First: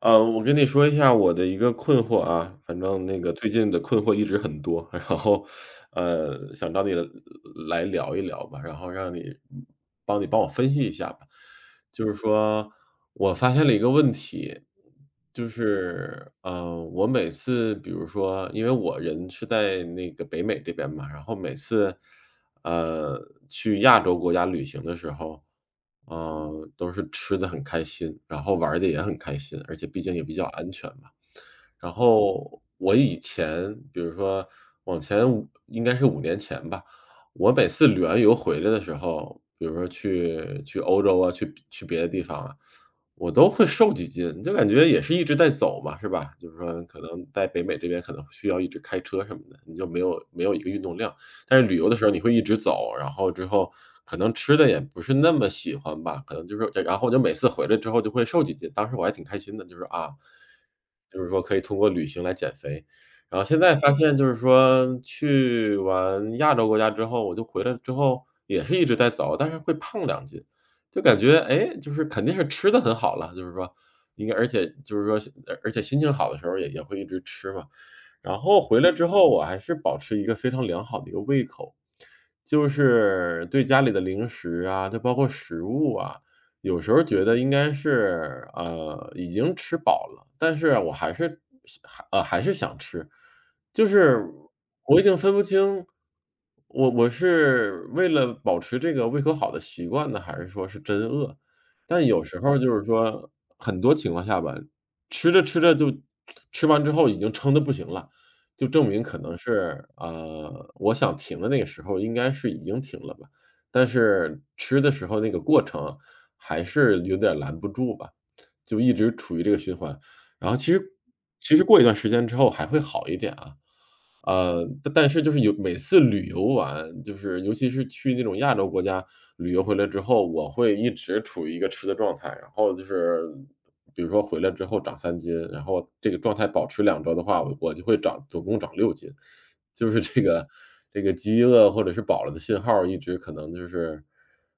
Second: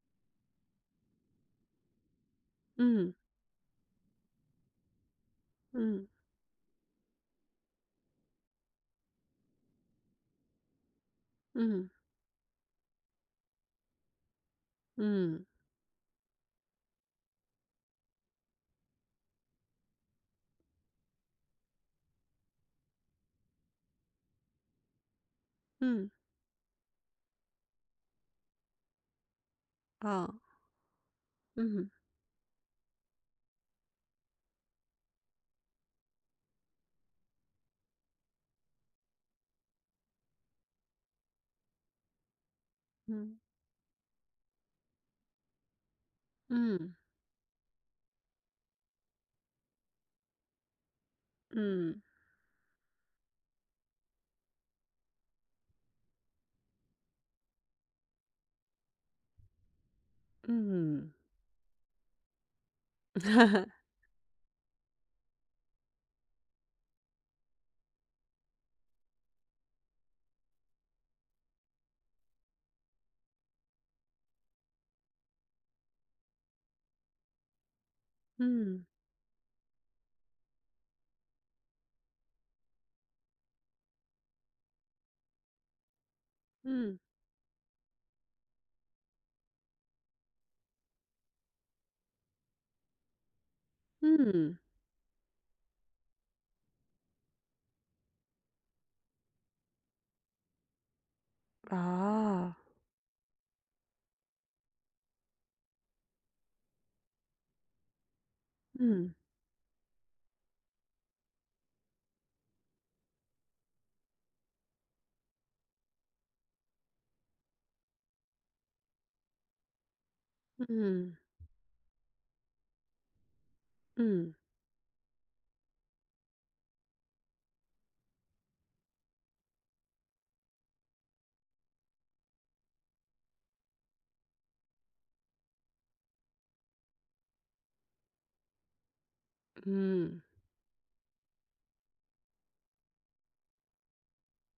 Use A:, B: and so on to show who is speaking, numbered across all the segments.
A: 我跟你说一下我的一个困惑啊，反正
B: 嗯
A: 那个最近的困惑一直很多，然后，
B: 嗯
A: 呃，想找你来聊一聊吧，然后让你帮我分析一下吧。
B: 嗯
A: 就是说我发现了一个问题，
B: 嗯
A: 就是,我每次比如说，因为我人是在那个北美这边嘛，然后每次呃，去亚洲国家旅行的时候，
B: 嗯，
A: 呃，都是吃的很开心，然后玩的也很开心，而且毕竟也
B: 哦，
A: 比较安全嘛。
B: 嗯
A: 然后我以前比如说往前五应该是五年前吧，我每次旅完游回来的时候，比如说去欧洲啊，去别的地方啊，我
B: 嗯
A: 都会瘦几斤，就感觉也是一直在走嘛，是吧？就是说
B: 嗯
A: 可能在北美这边可能需要一直开车什么的，你就没有一个运动量。但是旅游的
B: 嗯
A: 时候你会一直走，然后之后可能吃的也不是那么喜欢吧，可能就是然后我就每次回来之后就会瘦几斤，当时我还挺开心的，就是啊，
B: 嗯，
A: 就是说可以通过旅行来减肥。然后现在 发现就是说去完亚洲国家之后，我就回来之后也是一直在走，但是会胖两斤，就感觉，哎，就是肯定是吃的很好了，就是说应该而且就是说而且心情好的时候也会一直吃嘛，然后回
B: 嗯
A: 来之后，我还是保持一个非常良好的一个胃口，就是对家里的零食啊，就包括食物啊，有时
B: 嗯
A: 候觉得应该是，呃，已经吃饱了，但是我还是想吃。就是
B: 嗯，
A: 我已经分不清，我是为了保持这个胃口好的习惯呢，还是说是真饿。但有时
B: 哦，
A: 候就是说，很多情况下吧，吃着吃着就吃完之后已经撑的不行了。就证明
B: 嗯
A: 可能是，呃，我想停的那个时候应该是已经停了吧，但是吃的时候那个过程还是有点儿拦不住吧，就一直处于这个循环。然后其实
B: 嗯
A: 其实过一段时间之后还会好一点啊，
B: 嗯
A: 但是就是有每次旅游完，就是尤其是去那种亚洲国家旅游回来之后，我会一直处于一个吃的状态，然后就是比如说回来之后长三斤，然后这个状态保持两周的话，我就会长总共长六斤。就是
B: 嗯。
A: 这个饥饿或者是饱了的信号，一直可能就是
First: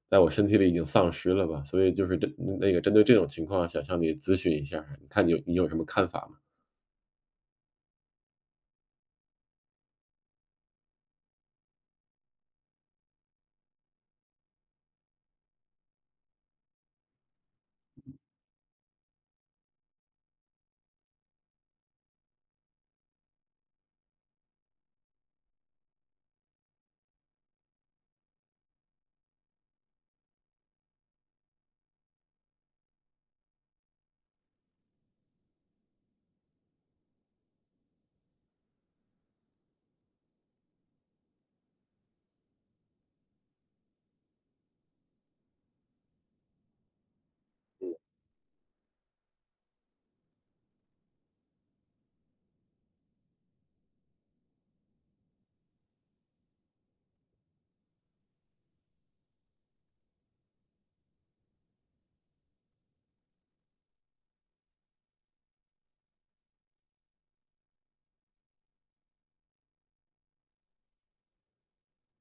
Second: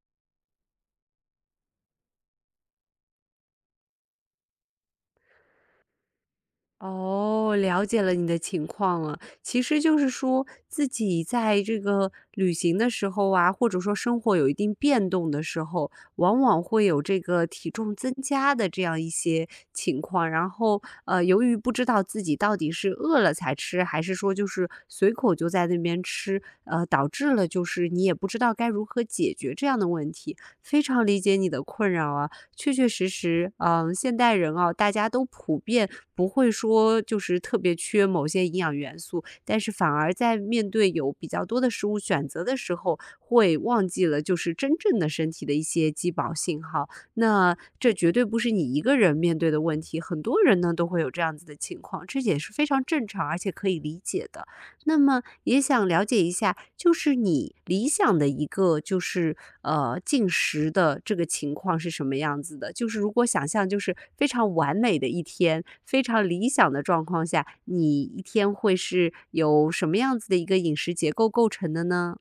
A: 在我身体里已经丧失了吧。所以就是针那个针对这种情况，想向你咨询一下儿，你看你有什么看法吗？
B: 哦，了解了你的情况了。其实就是说，自己在这个旅行的时候啊，或者说生活有一定变动的时候，往往会有这个体重增加的这样一些情况。然后，由于不知道自己到底是饿了才吃，还是说就是随口就在那边吃，导致了就是你也不知道该如何解决这样的问题。非常理解你的困扰啊，确确实实，现代人啊，大家都普遍。不会说就是特别缺某些营养元素，但是反而在面对有比较多的食物选择的时候，会忘记了就是真正的身体的一些饥饱信号。那这绝对不是你一个人面对的问题，很多人呢都会有这样子的情况，这也是非常正常而且可以理解的。那么也想了解一下，就是你理想的一个就是进食的这个情况是什么样子的？就是如果想象就是非常完美的一天，非常理想的状况下，你一天会是由什么样子的一个饮食结构构成的呢？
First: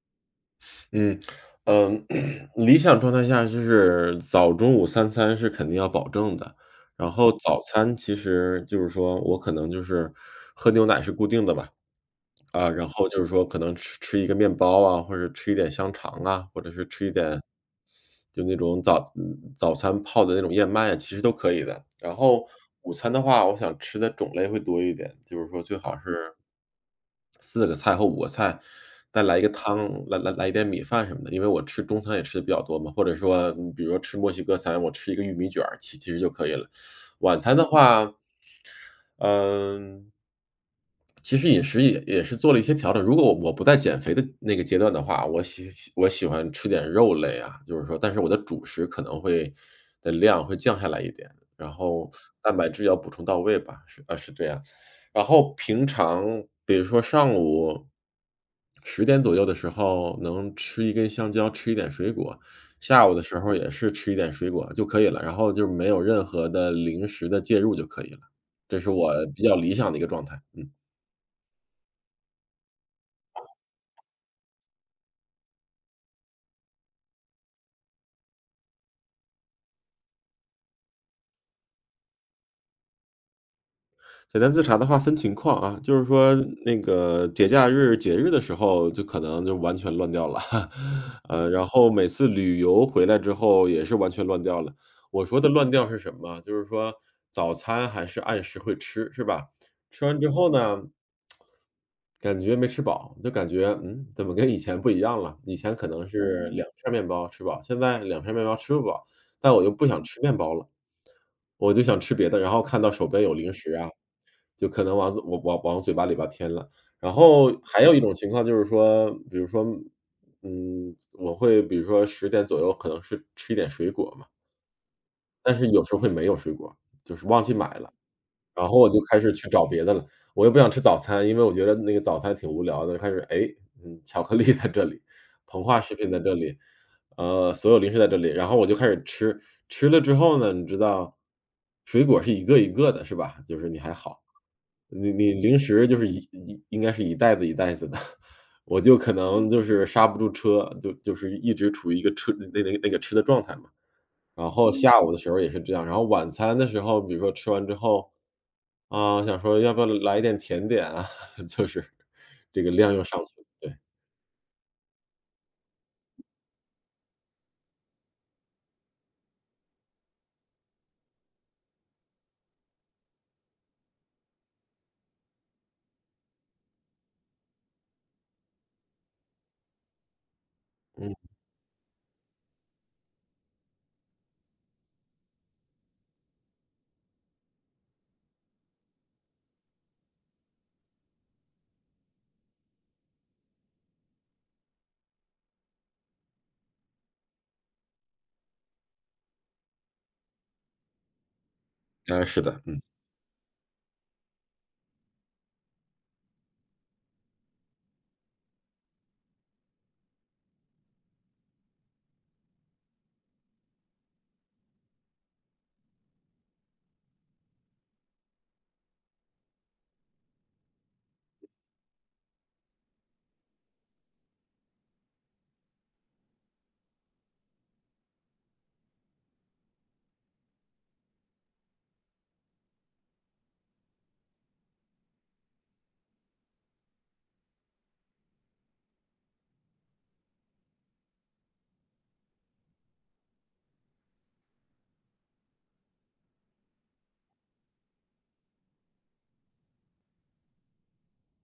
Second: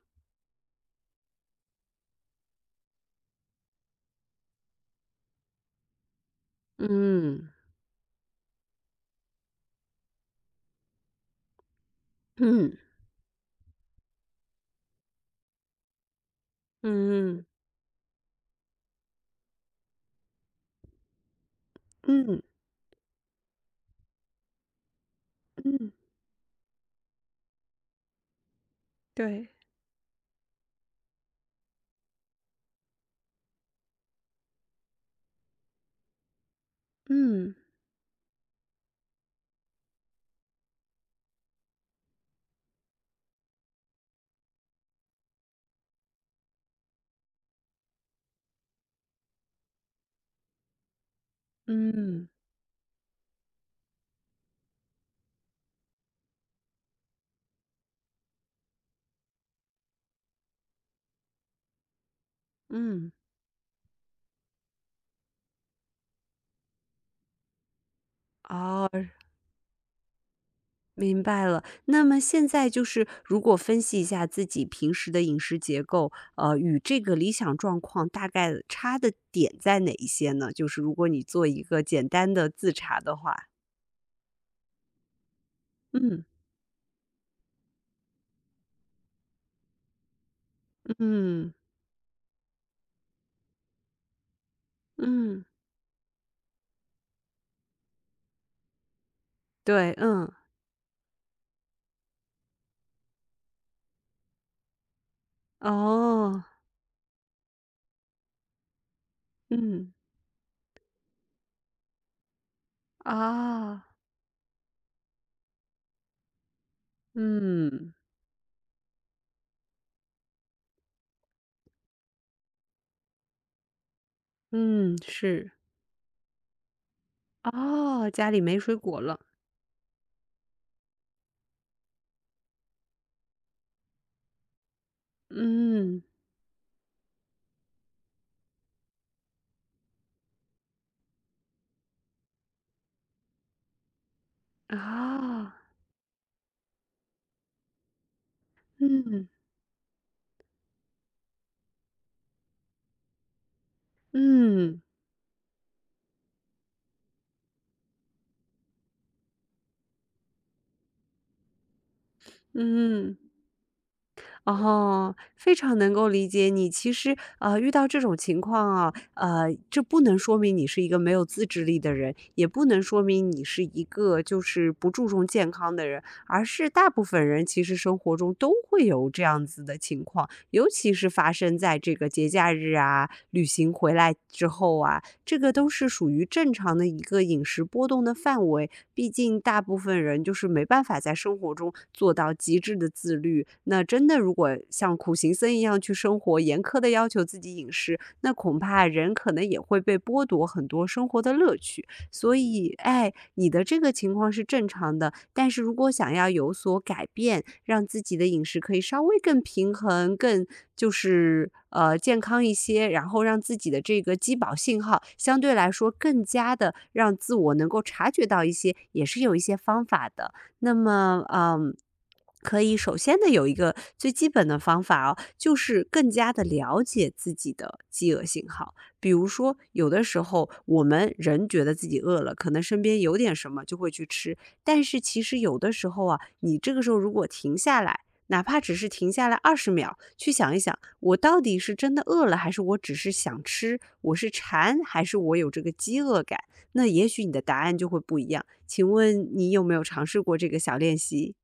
A: 嗯。嗯，理想状态下就是早中午三餐是肯定要保证的，然后
B: 嗯
A: 早餐其实就是说我可能就是喝牛奶是固定的吧，啊，
B: 嗯
A: 然后就是说可能吃一个面包啊，或者吃一点香肠啊，或者是吃一点
B: 嗯，
A: 就那种早餐泡的那种燕麦啊，其实都可以的。然
B: 嗯嗯
A: 后午餐的话，我想吃的种类会多一点，就是说最
B: 嗯，
A: 好是四个菜或五个菜，再来一个
B: 对，
A: 汤，来一点米饭什么的。因为我吃中餐也吃的比较多嘛，或者说嗯，比如说吃墨西哥餐，我吃一个玉米卷儿其实就可以了。晚
B: 嗯
A: 餐的话，嗯，其实饮食也是做了一些调整。如果我不在减肥的那个阶段的话，我喜欢吃点肉类啊，就是说，但是我的主食可能会的量会降下来一点，然后
B: 嗯
A: 蛋白质要补充到位吧，是啊，是这样。然后平常比如说上午十点左右的时候能吃一根香蕉，吃一点水果，下
B: 嗯，
A: 午的时候也是吃一点水果就可以了，然后就没有任何的零食的介入就可以了，这
B: 啊。
A: 是我比较理想的一个状态。嗯。
B: 明白了，那么现在就是如果分析一下自己平时的饮食结构，与这个理想状况大概差的点在哪一些呢？就是如果你做一个简单的自查的话，
A: 简单自查的话分情况啊，就是
B: 嗯
A: 说那个节假日、节日的时候，就可能就完全乱掉了，呃，
B: 嗯
A: 然后每次旅游回来之后也是完全乱掉了。我说
B: 嗯，
A: 的乱掉是什么啊？就是说早餐还是按时会吃，是吧？
B: 对，
A: 吃完
B: 嗯，
A: 之后呢感觉没吃饱，就感觉，嗯，怎么跟以前不一样了？以前可能
B: 哦，
A: 是嗯两片面包吃饱，现在两片面包吃不饱，但我又不
B: 嗯
A: 想嗯吃面包了，我就想吃别的，然后看到手边有零食
B: 啊，
A: 啊，就可能往往嘴巴里边添了。然后还
B: 嗯
A: 有一种情况就是说，比如说，嗯，我会比如说十点左右可能是吃一点水果嘛，
B: 嗯，是，
A: 但是有时候会没有水果，就是忘记买了。
B: 哦，家里没
A: 然
B: 水
A: 后我就
B: 果了，
A: 开始去找别的了，我又不想吃早餐，因为我觉得那个早餐挺无聊的，开始，哎，嗯，巧克力在这里，膨化食
B: 嗯
A: 品在这里，呃，所有零食在这里，然后我就开始吃，吃了之后呢，你知道，水果是一个一个的，是吧？就是你还好，你你
B: 啊，
A: 零食就是一应该是一袋子一袋子的，我就可
B: 嗯
A: 能就是刹不住车，就是一直处于一个车那那那个吃的状态嘛。然后嗯
B: 嗯
A: 下午的时候也是这样，然后晚餐的时候，比如说吃完之后，啊，想说要不要来一点甜点啊，就是这个量又
B: 嗯。
A: 上去了，对，
B: 哦，非常能够理解你。其实，遇到这种情况啊，这不能说明你是一个没有自制力的人，也不能说明你是一个就是不注重健康的人，而是大部分人其实生活中都会有这样子的情况，尤其是
A: 嗯，
B: 发生在这个节假日啊、旅行回来之后啊，这个都是属于正常的一个饮食波动的范围。毕竟大部分人就是没办法在生活中做到极致的自律。那真的如果像苦行僧一样去生活，严苛的要求自己饮食，那恐怕人可能也会被剥夺很多生活的乐趣。
A: 哎，
B: 所
A: 是的，
B: 以，
A: 嗯，
B: 哎，你的这个情况是正常的，但是如果想要有所改变，让自己的饮食可以稍微更平衡、更就是健康一些，然后让自己的这个饥饱信号相对来说更加的让自我能够察觉到一些，也是有一些方法的。那么，嗯。可以首先的有一个最基本的方法哦，就是更加的了解自己的饥饿信号。比如说，有的时候我们人觉得自己饿了，可能身边有点什么就会去吃，但是其实有的时候啊，你这个时候如果停下来，哪怕只是停下来20秒，去想一想，我到底是真的饿了，还是我只是想吃？我是馋，还是我有这个饥饿感？那也许你的答案就会不一样。请问你有没有尝试过这个小练习？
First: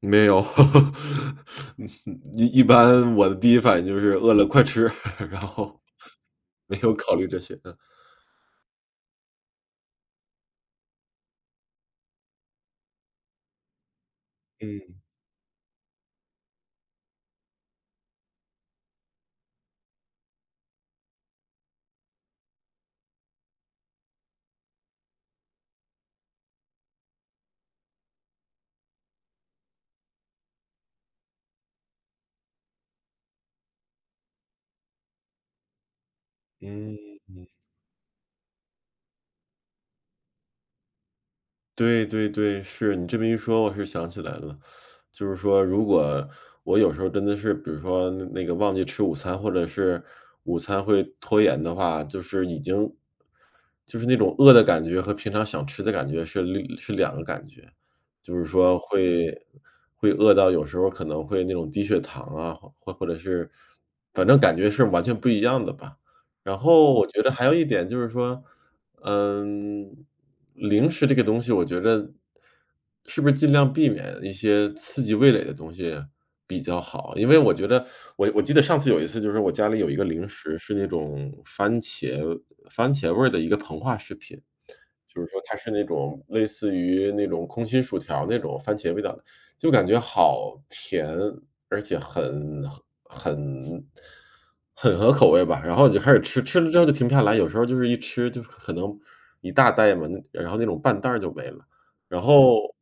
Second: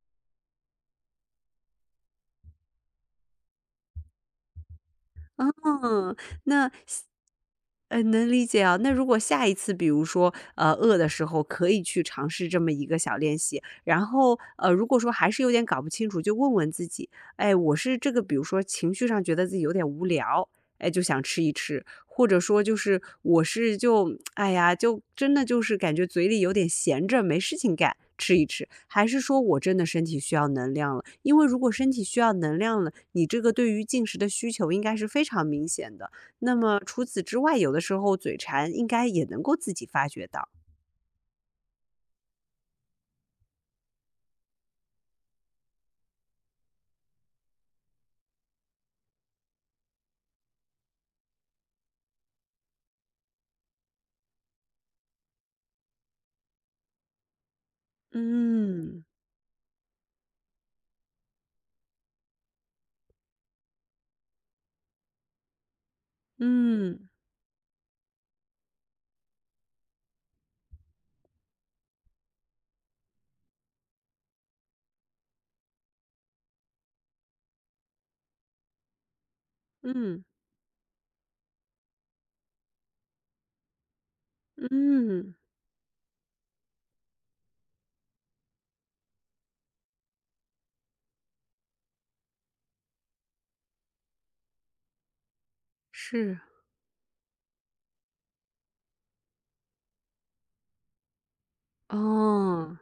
A: 没有，嗯，一般我的第一反应就是饿了快吃，然后
B: 嗯，那
A: 没有
B: 下
A: 考虑这些，
B: 能理解啊。那如果下一次，比如说，饿的时候可以去尝试这么一个小练习，然后，如果
A: 嗯，
B: 说还是有点搞不清楚，就问问自己，哎，我是这个，比如说情绪上觉得自己有点无聊，哎，就想吃一吃，或者说就是我是就哎呀，就真的就是感觉嘴里有点闲着，没事情干，吃一吃，还是说我真的身体需要能量了？因为如果身体需要能量了，你这个对于进食的需求应该是非常明显的。那么除
A: 嗯。
B: 此之外，有的时候嘴馋应该也能够自己发觉到。
A: 对对对，是，你这么一说，我是想起来了。就是说，如果我有时候真的是，比如说那个忘记吃午餐，或者是午餐会拖延的话，就是已经就是那种饿的感觉和平常想吃的感觉是是两个感觉。就是说
B: 嗯
A: 会饿到有时候可能会那种低血糖啊，或者是反正感觉是完全不一样的吧。然后我
B: 嗯
A: 觉得还有一点就是说，嗯，零食这个东西，我觉着是不是尽量避免一些刺激味蕾的东西比较好？因为我觉得我记得上次有一次，就是我家里有一个
B: 嗯
A: 零食是那种番茄味儿的一个膨化食品。就是
B: 嗯，
A: 说它是那种类似于那种空心薯条那种番茄味道的，就感觉好甜，而且很很合口味吧。然后我就开始
B: 是，
A: 吃，吃了之后就停不下来，有时候就是一吃就是可能一大袋嘛，那然后那种半袋儿就没了，然后
B: 哦，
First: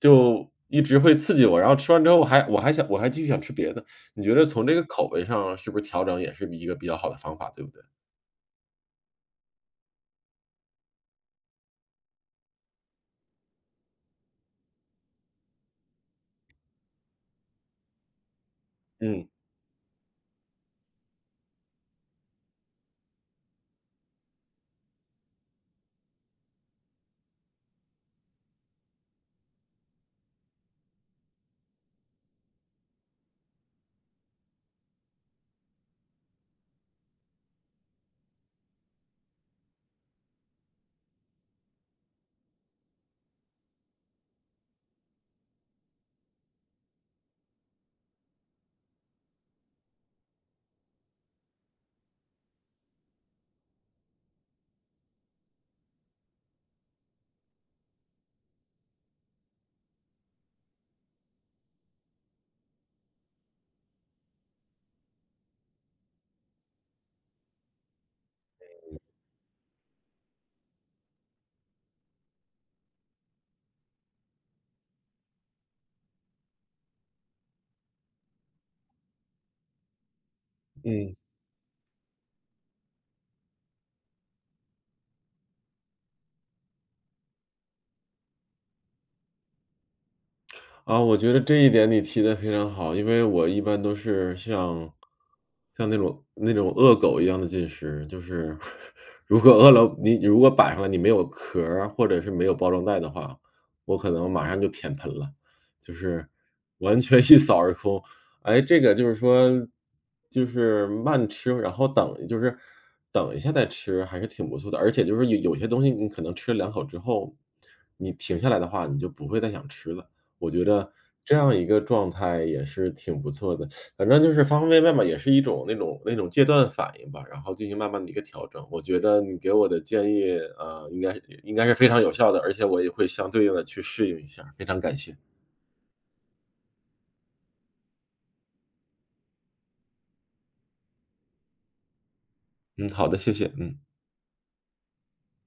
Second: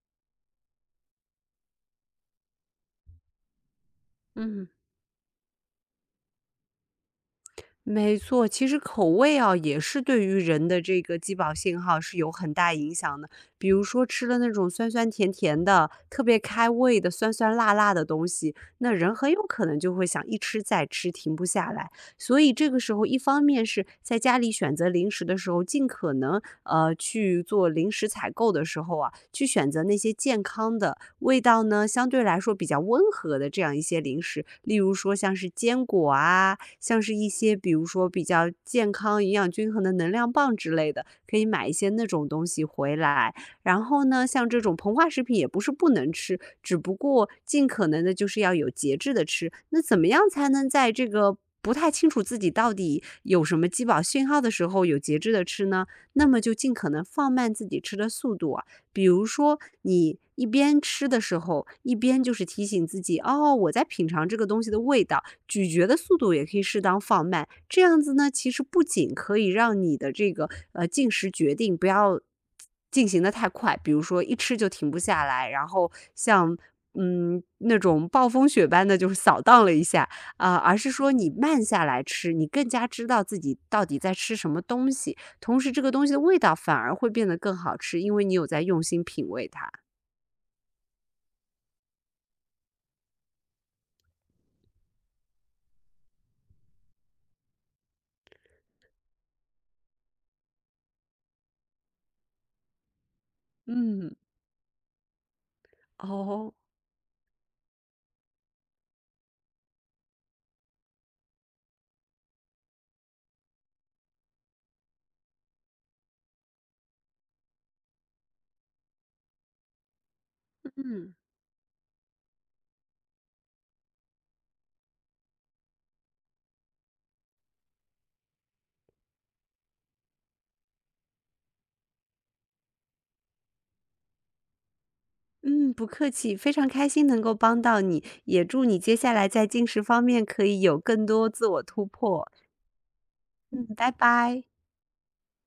A: 就一直会刺激我，然后吃完之后我还继续想吃别的，你觉得从
B: 嗯。
A: 这个口味上是不是调整也是一个比较好的方法，对不对？
B: 没错，其实口味啊，也是对于人的这个饥饱信号是有很大影响的。比如说吃了那种酸酸甜甜的、特别开胃的、酸酸辣辣的东西，那人
A: 嗯
B: 很有可能就会想一吃再吃，停不下来。所以这个时候，一方面是在家里选择零食的时候，尽可能去做零食采购的时候啊，去选择那些健康的、味道呢相对来说比较温和的这样一些零食，例如说像是坚果啊。像是一些比如说比较健康、营养均衡的能量棒之类的，可以买一些那种东西回来。然后呢，像这种膨化食品也不是不能吃，只不过尽可能的就是要有节制的吃。那怎么样才能在这个不太清楚自己到底有什么饥饱讯号的时候有节制的吃呢？那么就尽可能放慢自己吃的速度啊。比如说，你一边吃的时候，一边就是提醒自己，哦，我在品尝这个东西的味道，咀嚼的速度也可以适当放慢，这样子呢，其实不仅可以让你的这个进食决定不要进行的太快，比如说一吃就停不下来，然后像那种暴风雪般的就是扫荡了一下啊、而是说
A: 嗯。
B: 你慢下来吃，你更加知道自己到底在吃什么东西，同时这个东西的味道反而会变得更好吃，因为你有在用心品味它。
A: 啊，我觉得这一点你提的非常好，因为我一般都是像那种恶狗一样的进食，就是 如果饿了，你如果摆上来你没有壳儿啊或者是没有包装袋的话，我可
B: 嗯
A: 能马上就舔盆了，就是
B: 哦，
A: 完全 一扫而空。哎，这个就是说就是慢吃，然后等就是等一下再吃还是挺不错的，而且就是有些东西你可能吃了两口之后，你停下来的话，你就不会再想吃了。我觉得
B: 嗯。
A: 这样一个状态也是挺不错的，反正就是方方面面吧，也是一种那种戒断反应吧，然后进行慢慢的一个调整。我觉得你给我的建议，呃，应该是非常有效的，而且我也会相对应的去适应一下，非常感谢。
B: 嗯，不客气，非常开心能够帮到你，也祝你接下来在进食方面可以有更多自我突破。
A: 嗯，好的，谢谢，
B: 嗯，
A: 嗯。
B: 拜拜。